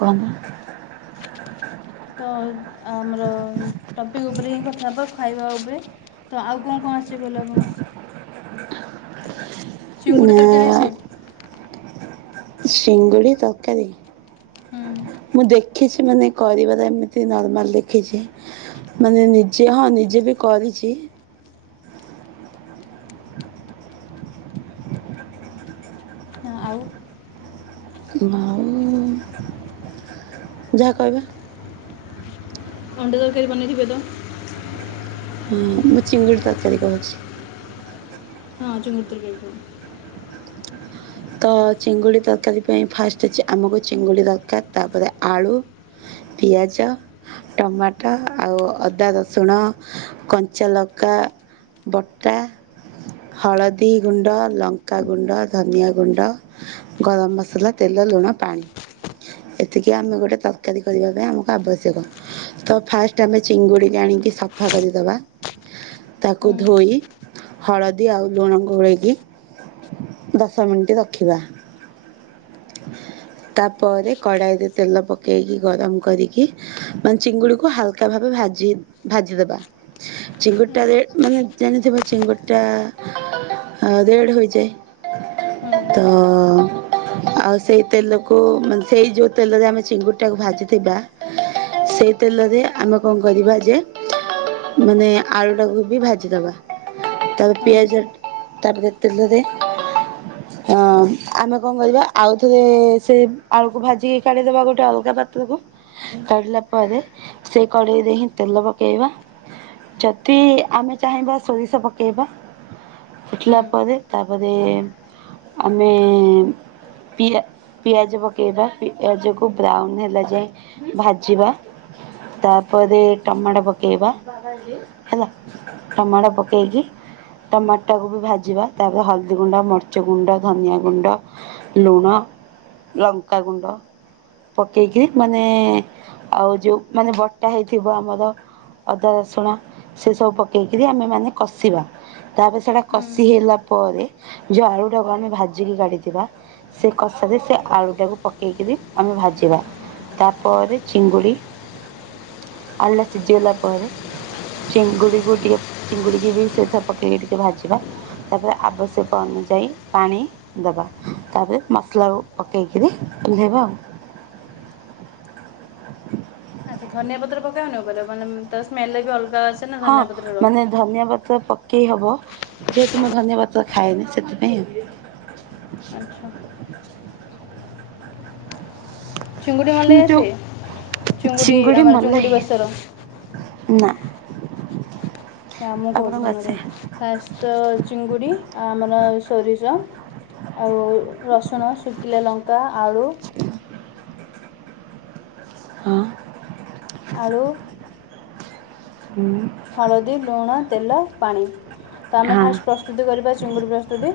କଁ। ତ ଆମର ଟପିକ ଉପରେ ହିଁ କଥା ହେବା ଖାଇବା ଉପରେ। ତ ଆଉ କଣ କଣ ଆସିଗଲା ଆପଣଙ୍କୁ? ହ ଚିଙ୍ଗୁଡି ତରକାରୀ ଆସେ। ଶିଙ୍ଗୁଡି ତରକାରୀ। ହଁ ମୁଁ ଦେଖିଛି ମାନେ କରିବାର ଏମିତି ନର୍ମାଲ ଦେଖିଛି। ମାନେ ନିଜେ ହଁ ନିଜେ ବି କରିଚି। ହଁ ଆଉ। ଆଉ ଯାହା କହିବେ? ଅଣ୍ଡା ତରକାରୀ ବନେଇଥିବେ ତ? ହଁ ମୁଁ ଚିଙ୍ଗୁଡି ତରକାରୀ କରୁଛି। ହଁ ଚିଙ୍ଗୁଡି ତରକାରୀ କରିବି। ତ ଚିଙ୍ଗୁଡ଼ି ତରକାରୀ ପାଇଁ ଫାଷ୍ଟ ଅଛି ଆମକୁ ଚିଙ୍ଗୁଡ଼ି ଦରକାର ତାପରେ ଆଳୁ। ପିଆଜ। ଟମାଟୋ ଆଉ ଅଦା ରସୁଣ କଞ୍ଚା ଲକା। ବଟା ହଳଦୀ ଗୁଣ୍ଡ ଲଙ୍କାଗୁଣ୍ଡ ଧନିଆ ଗୁଣ୍ଡ ଗରମ ମସଲା ତେଲ ଲୁଣ ପାଣି। ଏତିକି ଆମେ ଗୋଟେ ତରକାରୀ କରିବା ପାଇଁ ଆମକୁ ଆବଶ୍ୟକ। ତ ଫାଷ୍ଟେ ଆମେ ଚିଙ୍ଗୁଡିକି ଆଣିକି ସଫା କରିଦବା। ତାକୁ ଧୋଇ ହଳଦୀ ଆଉ ଲୁଣ ଗୋଳେଇକି ଦଶ ମିନିଟି ରଖିବା। ତାପରେ କ଼ଢିଇରେ ତେଲ ପକେଇକି ଗରମ କରିକି। ମାନେ ଚିଙ୍ଗୁଡିକୁ ହାଲକା ଭାବେ ଭାଜି ଭାଜିଦବା। ହଁ ଚିଙ୍ଗୁଟାାରେ ମାନେ ଜାଣିଥିବ ଚିଙ୍ଗୁଟା। ଦେଢ ହଁ ହୋଇଯାଏ ତ [unintelligible] ଆଉ ସେଇ ତେଲକୁ ମାନେ ସେଇ ଯେଉଁ ତେଲରେ ଆମେ ଚିଙ୍ଗୁଡ଼ିଟାକୁ ଭାଜିଥିବା। ସେଇ ତେଲରେ ଆମେ କଣ କରିବା ଯେ ମାନେ ଆଳୁଟାକୁ ବି ଭାଜିଦବା। ତା ହଁ ପିଆଜର ତାପ [unintelligible] ତ ଅ ଆମେ କଣ କରିବା। ଆଉ ଥରେ ସେ ଆଳୁକୁ ଭାଜିକି କାଢିଦବା ଗୋଟେ ଅଲଗା ପାତ୍ରକୁ। କାଡିଲା ପରେ ସେ କଢେଇରେ ହିଁ ତେଲ ପକେଇବା। ଯଦି ଆମେ ଚାହିଁବା ସୋରିଷ ପକେଇବା। ଫୁଟିଲା ହଁ ପରେ ତାପରେ ଆମେ। ପିଆ ପିଆଜ ପକାଇବା ପିଆଜକୁ ବ୍ରାଉନ୍ ହେଲା ଯାଏ ଭାଜିବା। ତାପରେ ଟମାଟୋ ପକେଇବା ହେଲା। ଟମାଟ ପକେଇକି। ଟମାଟୋକୁ ବି ଭାଜିବା ତାପରେ ହଳଦୀ ଗୁଣ୍ଡା, ମର୍ଚ୍ଚ ଗୁଣ୍ଡା, ଧନିଆ ଗୁଣ୍ଡା ଲୁଣ ଲଙ୍କାଗୁଣ୍ଡ ପକେଇକି ମାନେ ଆଉ ଯୋଉ ମାନେ ବଟା ହେଇଥିବ ଆମର। ଅଦା ରସୁଣ ସେସବୁ ପକେଇକିରି ଆମେମାନେ କଷିବା। ତାପରେ ସେଇଟା ହଁ କଷି ହେଲା ପରେ ଯେଉଁ ଆଳୁଟାକୁ ଆମେ ଭାଜିକି କାଢ଼ିଥିବା। ସେ କଷାାରେ ସେ ଆଳୁ ଟାକୁ ପକେଇକିରି ଆମେ ଭାଜିବା। ତାପରେ ଚିଙ୍ଗୁଡ଼ି ଆଳୁ ଟା ସିଜି ଗଲା ପରେ। ଚିଙ୍ଗୁଡିକୁ ଟିକେ ଚିଙ୍ଗୁଡିିକ ବି ସେଥିରେ ପକେଇକି ଟିକେ ଭାଜିବା। ତାପରେ ଆବଶ୍ୟକ ଅନୁଯାୟୀ ପାଣି ଦବା। ତାପରେ ମସଲାକୁ ପକେଇକିରି ଓଲେଇବା ଆଉ। ଆଚ୍ଛା ଧନିଆ ପତ୍ର ପକବନି ଉପ ମାନେ ତାର ସ୍ମେଲ ବି ଅଲଗା ଅଛି। ହଁ ମାନେ ଧନିଆ ପତ୍ର ପକେଇ ହବ ଯେହେତୁ ମୁଁ ଧନିଆ ପତ୍ର ଖାଏନି ସେଥିପାଇଁ। ଆଚ୍ଛା। ଚିଙ୍ଗୁଡି ମଲେଇ ଯୋଉ ଆସେ ଚିଙ୍ଗୁଡି ଚିଙ୍ଗୁଡ଼ି ଆମର ମଲାଇ ଚୁଙ୍ଗୁଡି ବେଶର। ନା। ଆ ମୁଁ କହୁଛି ଆପଣଙ୍କୁ ଆସେ? ଶୁଣନ୍ତୁ ଫାଷ୍ଟ ତ ଚିଙ୍ଗୁଡ଼ି ଆ ଆମର ସୋରିଷ। ଆଉ ରସୁଣ ଶୁଖିଲା ଲଙ୍କା ଆଳୁ। ହଁ ଆଳୁ ହୁଁ। ହଳଦୀ ଲୁଣ ତେଲ ପାଣି ତ ଆମେ ହଁ ଫାଷ୍ଟ ପ୍ରସ୍ତୁତି କରିବା ଚିଙ୍ଗୁଡ଼ି ପ୍ରସ୍ତୁତି।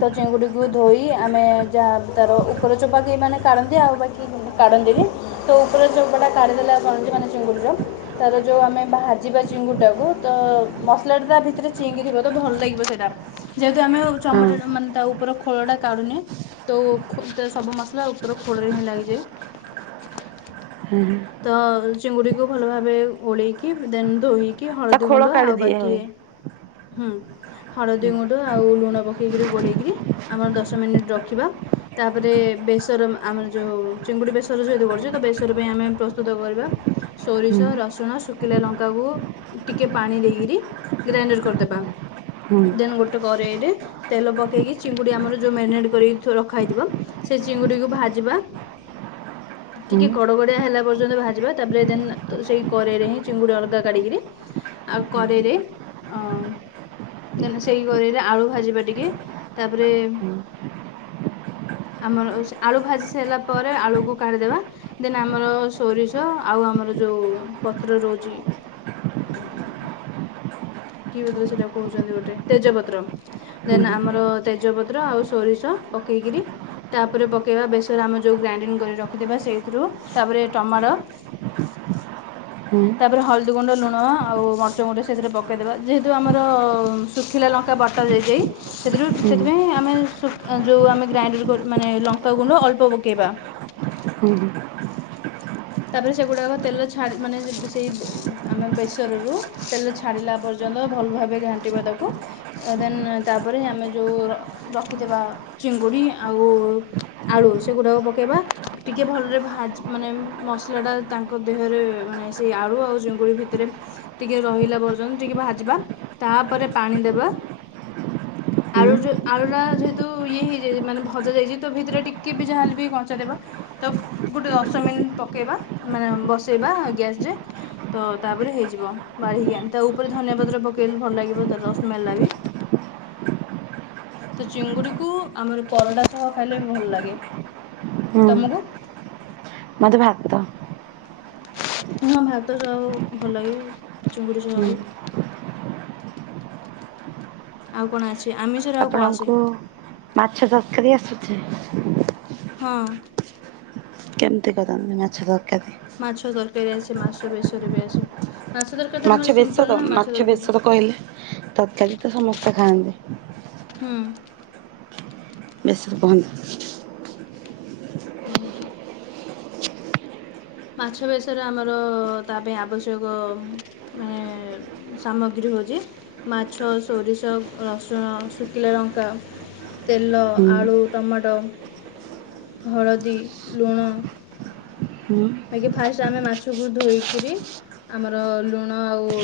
ତ ଚିଙ୍ଗୁଡ଼ିକୁ ଧୋଇ ଆମେ ଯାହା ତାାର ଉପର ଚୋପାକି ମାନେ। କାଢ଼ନ୍ତି ଆଉ ବାକି କାଢ଼ନ୍ତି ବି। ତୋ ଉପରେ ଯଉ ଚୋପାଟା କାଢ଼ିଦେଲେ [unintelligible] ମାନେ ଚିଙ୍ଗୁଡ଼ିର ତାର ଯୋଉ ଆମେ ବାହାର ଯିବା ଚିଙ୍ଗୁଡ଼ି ଟାକୁ ତ ମସଲାଟା ତା ଭିତରେ ଚିଙ୍ଗି ଥିବ ତ ଭଲ ଲାଗିବ ସେଇଟା। ଯେହେତୁ ଆମେ ହଁ ଚମଡା ଟା ମାନେ ତା ଉପର ଖୋଳ ଖୋଳଟା କାଢୁନେ ତୋ ତ ସବୁ ମସଲା ଉପର ଖୋଳରେ ହିଁ ଲାଗିଯାଏ। ହଁ ହଁ ତ ଚିଙ୍ଗୁଡ଼ିକୁ ଭଲ ଭାବେ ଗୋଳେଇକି ଦେନ୍ ଧୋଇ କି ତା ହଳଦୀ ଖୋଳ ଗୁଣ୍ଡ କାଢି ଆଉ ଦିଆ ବାକି ହୁଏ। ହୁଁ ହଳଦୀ ଗୁଣ୍ଡ ଆଉ ଲୁଣ ପକେଇକିରି ଗୋଳେଇକିରି ଆମର ଦଶ ମିନିଟ୍ ରଖିବା। ତାପରେ ବେସର ଆମର ଯଉ ଚିଙ୍ଗୁଡ଼ି ବେସର ଯେହେତୁ କରୁଚୁ ତ ବେସର ପାଇଁ ଆମେ ପ୍ରସ୍ତୁତ କରିବା ସୋରିଷ, ହୁଁ ରସୁଣ, ଶୁଖ ଖିଲା ଲଙ୍କାକୁ ଟିକେ ପାଣି ଦେଇକିରି ଗ୍ରାଇଣ୍ଡର୍ କରିଦେବା ହୁଁ ଦେନ୍ ଗୋଟ କରେଇରେ ତେଲ ପକେଇକି ଚିଙ୍ଗୁଡି ଆମର ଯଉ ମ୍ୟାରିନେଟ୍ କରିକି ଥୋ ରଖା ହେଇଥିବ ସେ ଚିଙ୍ଗୁଡ଼ିକୁ ଭାଜିବା [unintelligible] ଟିକେ କଡ଼କଡ଼ିଆ ହେଲା ପର୍ଯ୍ୟନ୍ତ ଭାଜିବା। ତାପରେ ଦେନ୍ ସେଇ କରେଇରେ ହିଁ ଚିଙ୍ଗୁଡ଼ି ଅଲଗା କାଢ଼ିକିରି ଆଉ କରେଇରେ ଅଂ ଦେନ୍ ସେଇ କରେଇରେ ଆଳୁ ଭାଜିବା ଟିକେ ତାପରେ ହୁଁ ଆମର ସେ ଆଳୁ ଭାଜି ସାରିଲା ପରେ ଆଳୁକୁ କାଢ଼ିଦେବା ଦେନ୍ ଆମର ସୋରିଷ ଆଉ ଆମର ଯଉ ପତ୍ର ରହୁଚି [inaudible] କି ପତ୍ର ସେଟାକୁ କହୁଚନ୍ତି ଗୋଟେ ତେଜପତ୍ର। ହୁଁ ଦେନ୍ ଆମର ତେଜପତ୍ର ଆଉ ସୋରିଷ ପକେଇକିରି ତାପରେ ପକେଇବା ବେସର ଆମେ ଯଉ ଗ୍ରାଇଣ୍ଡିଙ୍ଗ କରି ରଖିଥିବା ସେଇଥିରୁ। ତାପରେ ଟମାଟ [inaudible] ତାପରେ ହଳଦୀ ଗୁଣ୍ଡ, ଲୁଣ ଆଉ ମର୍ଚ ଗୋଟେ ସେଥିରେ ପକେଇଦେବା ଯେହେତୁ ଆମର ଶୁଖିଲା ଲଙ୍କା ବଟା ଯେଇ ଯେଇ ସେଥିରୁ ହୁଁ ସେଥିପାଇଁ ଆମେ ଶୁଖ ଯଉ ଆମେ ଗ୍ରାଇଣ୍ଡର କର ମାନେ ଲଙ୍କାଗୁଣ୍ଡ ଅଳ୍ପ ପକେଇବା। ହଁ ହଁ ତାପରେ ସେଗୁଡ଼ାକ ତେଲ ଛାଡ଼ି ମାନେ ସେଇ ଆମେ ବେସରରୁ ତେଲ ଛାଡ଼ିଲା ପର୍ଯ୍ୟନ୍ତ ଭଲ ଭାବେ ଘାଣ୍ଟିବ ତାକୁ। ଦେନ୍ ତାପରେ ଆମେ ଯଉ ର ରଖିଥିବା ଚିଙ୍ଗୁଡ଼ି ଆଉ ଆଳୁ ସେଗୁଡ଼ାକ ପକେଇବା ଟିକଏ ଭଲରେ ଭାଜି ମାନେ ମସଲା ଟା ତାଙ୍କ ଦେହରେ ମାନେ ସେଇ ଆଳୁ ଆଉ ଚିଙ୍ଗୁଡ଼ି ଭିତରେ ଟିକେ ରହିଲା ପର୍ଯ୍ୟନ୍ତ ଟିକେ ଭାଜବା ତାପରେ ପାଣି ଦେବା। [unintelligible] ଆଳୁ ଟ ଆଳୁ ଟା ଯେହେତୁ ଇଏ ହେଇଯାଇ ମାନେ ଭଜା ଯାଇଚି ତ ଭିତରେ ଟିକେ ବି ଯାହା ହେଲେ ବି କଞ୍ଚା ଥିବ। ତ ଗୁଟେ ଦଶ ମିନିଟ୍ ପକେଇବା ମାନେ ବସେଇବା ଗ୍ୟାସରେ ତ ତାପରେ ହେଇଯିବ ବାଢ଼ିକି ଆଣି ତା ଉପରେ ଧନିଆ ପତ୍ର ପକେଇଲେ ଭଲ ଲାଗିବ ତାର ସ୍ମେଲ୍ ଟା ବି। ତ ଚିଙ୍ଗୁଡ଼ିକୁ ଆମର ପରଟା ସହ ଖାଇଲେ ବି ଭଲ ଲାଗେ। ହୁଁ ତମକୁ ମତେ ଭାତ ହଁ ଭାତ ସହ ଭଲ ଲାଗେ ଚିଙ୍ଗୁଡ଼ି ଝୋଳ ହୁଁ ବି। ଆଉ କଣ ଆଛି ଆପଣଙ୍କୁ ମାଛ ତରକାରି ଆସିଛି? ହଁ କେମତି କରନ୍ତି ମାଛ ତରକାରି? ମାଛ ତରକାରି ଆସେ ମାଛ ବେସରେ ବି ଆସେ। ମାଛ ତରକାରୀ ତ ଆମର ମାଛ ସିମ୍ପଲ୍ ବେସର ନା ମାଛ ତରକାରୀ ବେସର କହିଲେ ତରକାରି ତ ସମସ୍ତେ ଖାଆନ୍ତି। ହୁଁ ବେସର [inaudible] ରଉଛି ମାଛ ବେସର ଆମର ତା ପାଇଁ ଆବଶ୍ୟକ ମେ ସାମଗ୍ରୀ ହଉଛି ମାଛ, ସୋରିଷ, ରସୁଣ, ଶୁଖିଲା ଲଙ୍କା। ତେଲ, ହୁଁ ଆଳୁ, ଟମାଟୋ, ହଳଦୀ, ଲୁଣ ହୁଁ ବାକି ଫାଷ୍ଟ ଆମେ ମାଛକୁ ଧୋଇକିରି ଆମର ଲୁଣ ଆଉ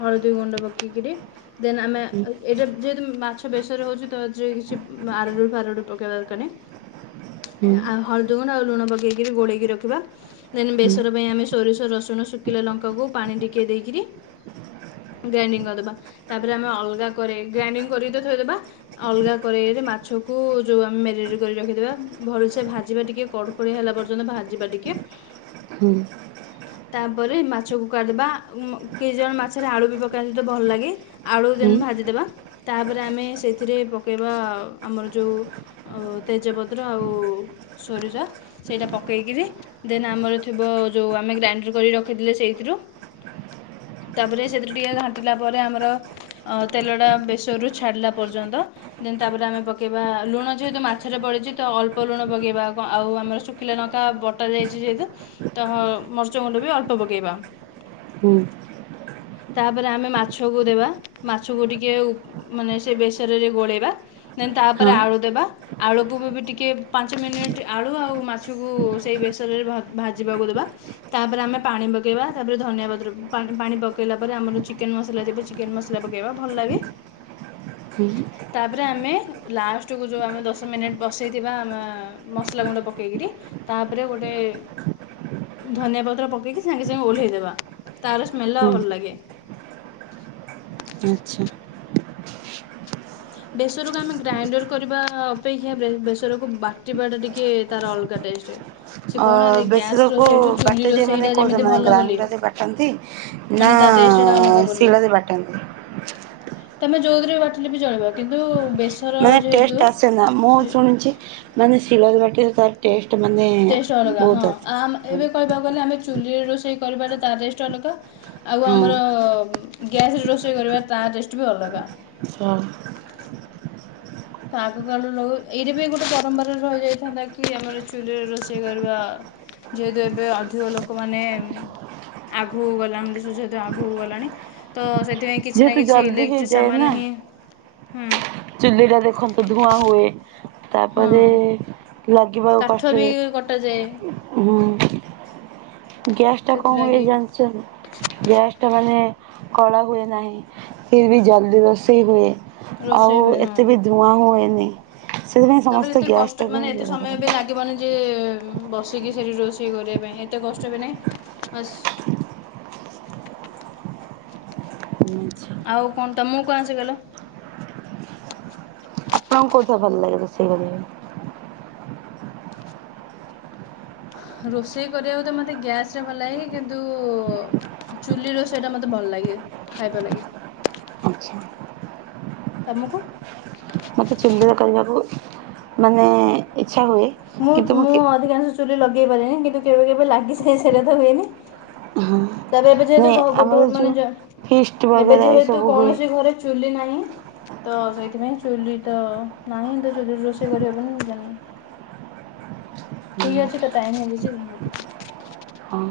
ହଳୁଦ ଗଣ୍ଡ ପକେଇକିରି ଦେନ୍ ଆମେ ହୁଁ ଏଇଟା ଯେହେତୁ ମାଛ ବେଶରେ ହଉଛିୁ ତ କିଛି ଆରଡ଼ୁ ଫାରଡ଼ୁ ପକେଇବା ଦ କରି ହୁଁ ଆଉ ହଳଦୀ ଗୁଣ୍ଡ ଆଉ ଲୁଣ ପକେଇକି ଗୋଳେଇକି ରଖ୍ ଖିବା ଦେନ୍ ହୁଁ ବେସର ପାଇଁ ଆମେ ସୋରିଷ ରସୁଣ ଶୁଖିଲା ଲଙ୍କାକୁ ପାଣି ଟିକେ ଦେଇକିରି ଗ୍ରାଇଣ୍ଡିଙ୍ଗ କରିଦେବା। ତାପରେ ଆମେ ଅଲଗା କରେଇ ଗ୍ରାଇଣ୍ଡିଙ୍ଗ କରିକି ତ ଥୋଇଦେବା। ଅଲଗା କରେଇରେ ମାଛକୁ ଯୋଉ ଆମେ ମେଗିନେଟ କରି ରଖିବା ଭଲସେ ଭାଜିବା ଟିକେ କଡ୍ ପଡି ହେଲା ପର୍ଯ୍ୟନ୍ତ ଭାଜିବା ଟିକେ। [inaudible] ତାପରେ ମାଛକୁ କାଢବା କେହି ଜଣ ମାଛରେ ଆଳୁ ବି ପକାଇନ୍ତି ତ ଭଲ ଲାଗେ। ଆଳୁ ଦେନ ହୁଁ ଭାଜିଦବା ତାପରେ ଆମେ ସେଇଥିରେ ପକେଇବା ଆମର ଯେଉ ଆଉ ତେଜପତ୍ର ଆଉ ସୋରିର ସେଇଟା ପକ୍ କେଇକିରି ଦେନ୍ ଆମର ଥିବ ଯୋଉଁ ଆମେ ଗ୍ରାଇଣ୍ଡର କରି ରଖିଥିଲେ ସେଇଥିରୁ ତାପରେ ସେଥିରେ ଟିକେ ଘାଣ୍ଟିଲା ପରେ ଆମର ଅ ତେଲଟା ବେସରୁ ଛାଡ଼ିଲା ପର୍ଯ୍ୟନ୍ତ। ଦେନ ତାପରେ ଆମେ ପକେଇବା ଲୁଣ ଯେହେତୁ ମାଛରେ ପଡିଛି ତ ଅଳ୍ପ ଲୁଣ ପକେଇବା ଆଉ ଆମର ଶୁଖିଲା ନ ତ ବଟା ଯାଇଛି ଯଦି ତ ମର୍ଚ ଗୁଣ୍ଡ ବି ଅଳ୍ପ ପକେଇବା। ହୁଁ। ତାପରେ ଆମେ ମାଛକୁ ଦେବା ମାଛକୁ ଟିକେ ଉ ମାନେ ସେ ବେସରରେ ଗୋଳେଇବା। ଦେନ ହଁ ତାପରେ ଆଳୁ ଦେବା। ଆଳୁକୁ ଟିକେ ପାଞ୍ଚ ମିନିଟ ଆଳୁ ଆଉ ମାଛ କୁ ସେଇ ବେସରରେ ଭାଜିବାକୁ ଦେବା। ତାପରେ ଆମେ ପାଣି ପକାଇବା ତାପରେ ଧନିଆ ପତ୍ର ପା ପାଣି ପକାଇଲା ପରେ ଆମର ଯୋଉ ଚିକେନ୍ ମସଲା ଥିବ ଚିକେନ ମସଲା ପକେଇବା ଭଲ ଲାଗେ। [inaudible] ତାପରେ ଆମେ ଲାଷ୍ଟକୁ ଯୋଉ ଆମେ ଦଶ ମିନିଟ୍ ବସାଇଥିବା ଆମ ମସଲା ଗୁଣ୍ଡ ପକେଇକରି ତାପରେ ଗୋଟେ ଧନିଆ ପତ୍ର ପକେଇକି ସାଙ୍ଗେ ସାଙ୍ଗେ ଓହ୍ଲେଇଦେବା। ତାର ହୁଁ [unintelligible] ଭଲ ଲାଗେ। ଆଚ୍ଛା। ବେସରକୁ ଆମେ ଗ୍ରାଇଣ୍ଡର କରିବା ଅପେକ୍ଷା ବେସରକୁ ବାଟିବାଟା ଟିକେ ତାର ଅଲଗା ଟେଷ୍ଟ। ସେ ଅ କହୁନାହାନ୍ତି ଗ୍ୟାସ୍ ବେଶର କୁୁ ରୋଷେଇଠୁ ଚୁଲି ବାଟ ଯେ ମାନେ ରୋଷେଇଟା କୋଉ ଯେମିତି ମାନେ ଭଲ ବୋଲି। ଗ୍ରାଇଣ୍ଡର ରେ ବାଟନ୍ତି? ନା ମାନେ ତା ଟେଷ୍ଟଟା ଅଲଗା ବୋଲି। ଶିଳ ରେ ବାଟନ୍ତି? ତମେ ଯୋଉଦିରେ ବାଟିଲେ ବି ଜଳିବ କିନ୍ତୁ ବେଶ୍ ମାନେ ଟେଷ୍ଟ ଆସେ ନା ମୁଁ ଶୁଣିଛି ମାନେ ଶିଳର ବାଟରେ ତାର ଟେଷ୍ଟ ମାନେ ଟେଷ୍ଟ ଅଲଗା ହଁ ବହୁତ ଆସେ। ଏବେ କହିବାକୁ ଗଲେ ଆମେ ଚୁଲିରେ ରୋଷେଇ କରିବା ତା ଟେଷ୍ଟ ଅଲଗା। ଆଉ ହଁ ଆମର ଗ୍ୟାସରେ ରୋଷେଇ କରିବା ତା ଟେଷ୍ଟ ବି ଅଲଗା। ହଁ। ତା ଆଗ କାଳରୁ ଏଇଟା ବି ଗୋଟେ ପରମ୍ପରାରେ ରହିଯାଇଥାନ୍ତା କି ଆମର ଚୁଲିରେ ରୋଷେଇ କରିବା ଯେହେତୁ ଏବେ ଅଧିକ ଲୋକମାନେ ଆଗ ହଉ ଗଲାତୁ ଆଗ ହଉ ଗଲାଣି। ତ ସେ ସେଥିପାଇଁ କିଛି ନା ଯେହେତୁ କିଛି ଜଲ୍ଦି ଇଲେକ୍ଟ୍ରିକ ହେଇଯାଏ ସାମାନ ହିଁ, ହୁଁ। ଚୁଲିରେ ଦେଖନ୍ତୁ ଧୂଆଁ ହୁଏ। ହଁ ତାପରେ ଲାଗିବାକୁ କାଠ ବି କଷ୍ଟରେ କଟାଯାଏ ହୁଁ ଗ୍ୟାସ ଟା କଣ ହୁଏ ସେଥିଲାଗି ଯା ସେ ଗ୍ୟାସ ଟା ମାନେ କଳା ହୁଏ ନାହିଁ। ଫିର୍ ବି ଜଲଦି ରୋସେଇ ହୁଏ। ଆଉ ରୋଷେଇ ହୁଏ ହଁ ଏତେ ବି ଧୂଆଁ ହୁଏନି ସେଥିପାଇଁ ତାପରେ ସମସ୍ତେ ଏତେ କଷ୍ଟ ଗ୍ୟାସ୍ଟାକୁ ମାନେ ହିଁ ଏତେ ବ୍ୟବହାର ସମୟ ବି କରନ୍ତି। ଲାଗିବନି ଯେ ବସିକି ସେଠି ରୋଷେଇ କରିବା ପାଇଁ ଏତେ କଷ୍ଟ ବି ନାହିଁ ବାସ୍ ମିଛ। ଆଉ କଣ ତମକୁ କଣ ଆସେ କହିଲ? ଆପଣଙ୍କୁ କଉଥେ ଭଲ୍ ଲାଗେ ରୋଷେଇ କରିବା? ରୋଷେଇ କରିବାକୁ ତ ମୋତେ ଗ୍ୟାସ୍ରେ ଭଲ ଲାଗେ କିନ୍ତୁ ଚୁଲିି ରୋଷେଇ ଟା ମୋତେ ଭଲ ଲାଗେ ଖାଇବା ଲାଗି। ଆଚ୍ଛା। ତମକୁ? ମୋତେ ଚୁଲିରେ କରିବାକୁ ମାନେ ଇଚ୍ଛା ହୁଏ। ମୁଁ ମୁଁ ଅଧିକାଂଶ ଚୁଲି ଲଗେଇ ପାରେନି କିନ୍ତୁ କେବେ କେବେ ଲାଗିଯାଇ ସେଟା ତ ହୁଏନି। ହଁ ତାପରେ ଏବେ ଯେହେତୁ ନାଇଁ ଘ ଗୋଟେ ଆମର ଗୋଟ୍ ମାନେ ଯୋଉ ଯା ଫିଷ୍ଟ ଏବେ ବଗେରା ଏ ଯେହେତୁ ସବୁ ହୁଏ କୌଣସି ଘରେ ଚୁଲି ନାହିଁ। ତ ସେଇଥିପାଇଁ ଚୁଲି ତ ନାହିଁ ତ ଚୁଲିରେ ରୋଷେଇ କରିବ କେମିତି ଜାଣିନି। ଠିକ୍ ଅଛି ତ ଟାଇମ୍ ହେଇଯାଇଛି ରଖୁଛି। ହଁ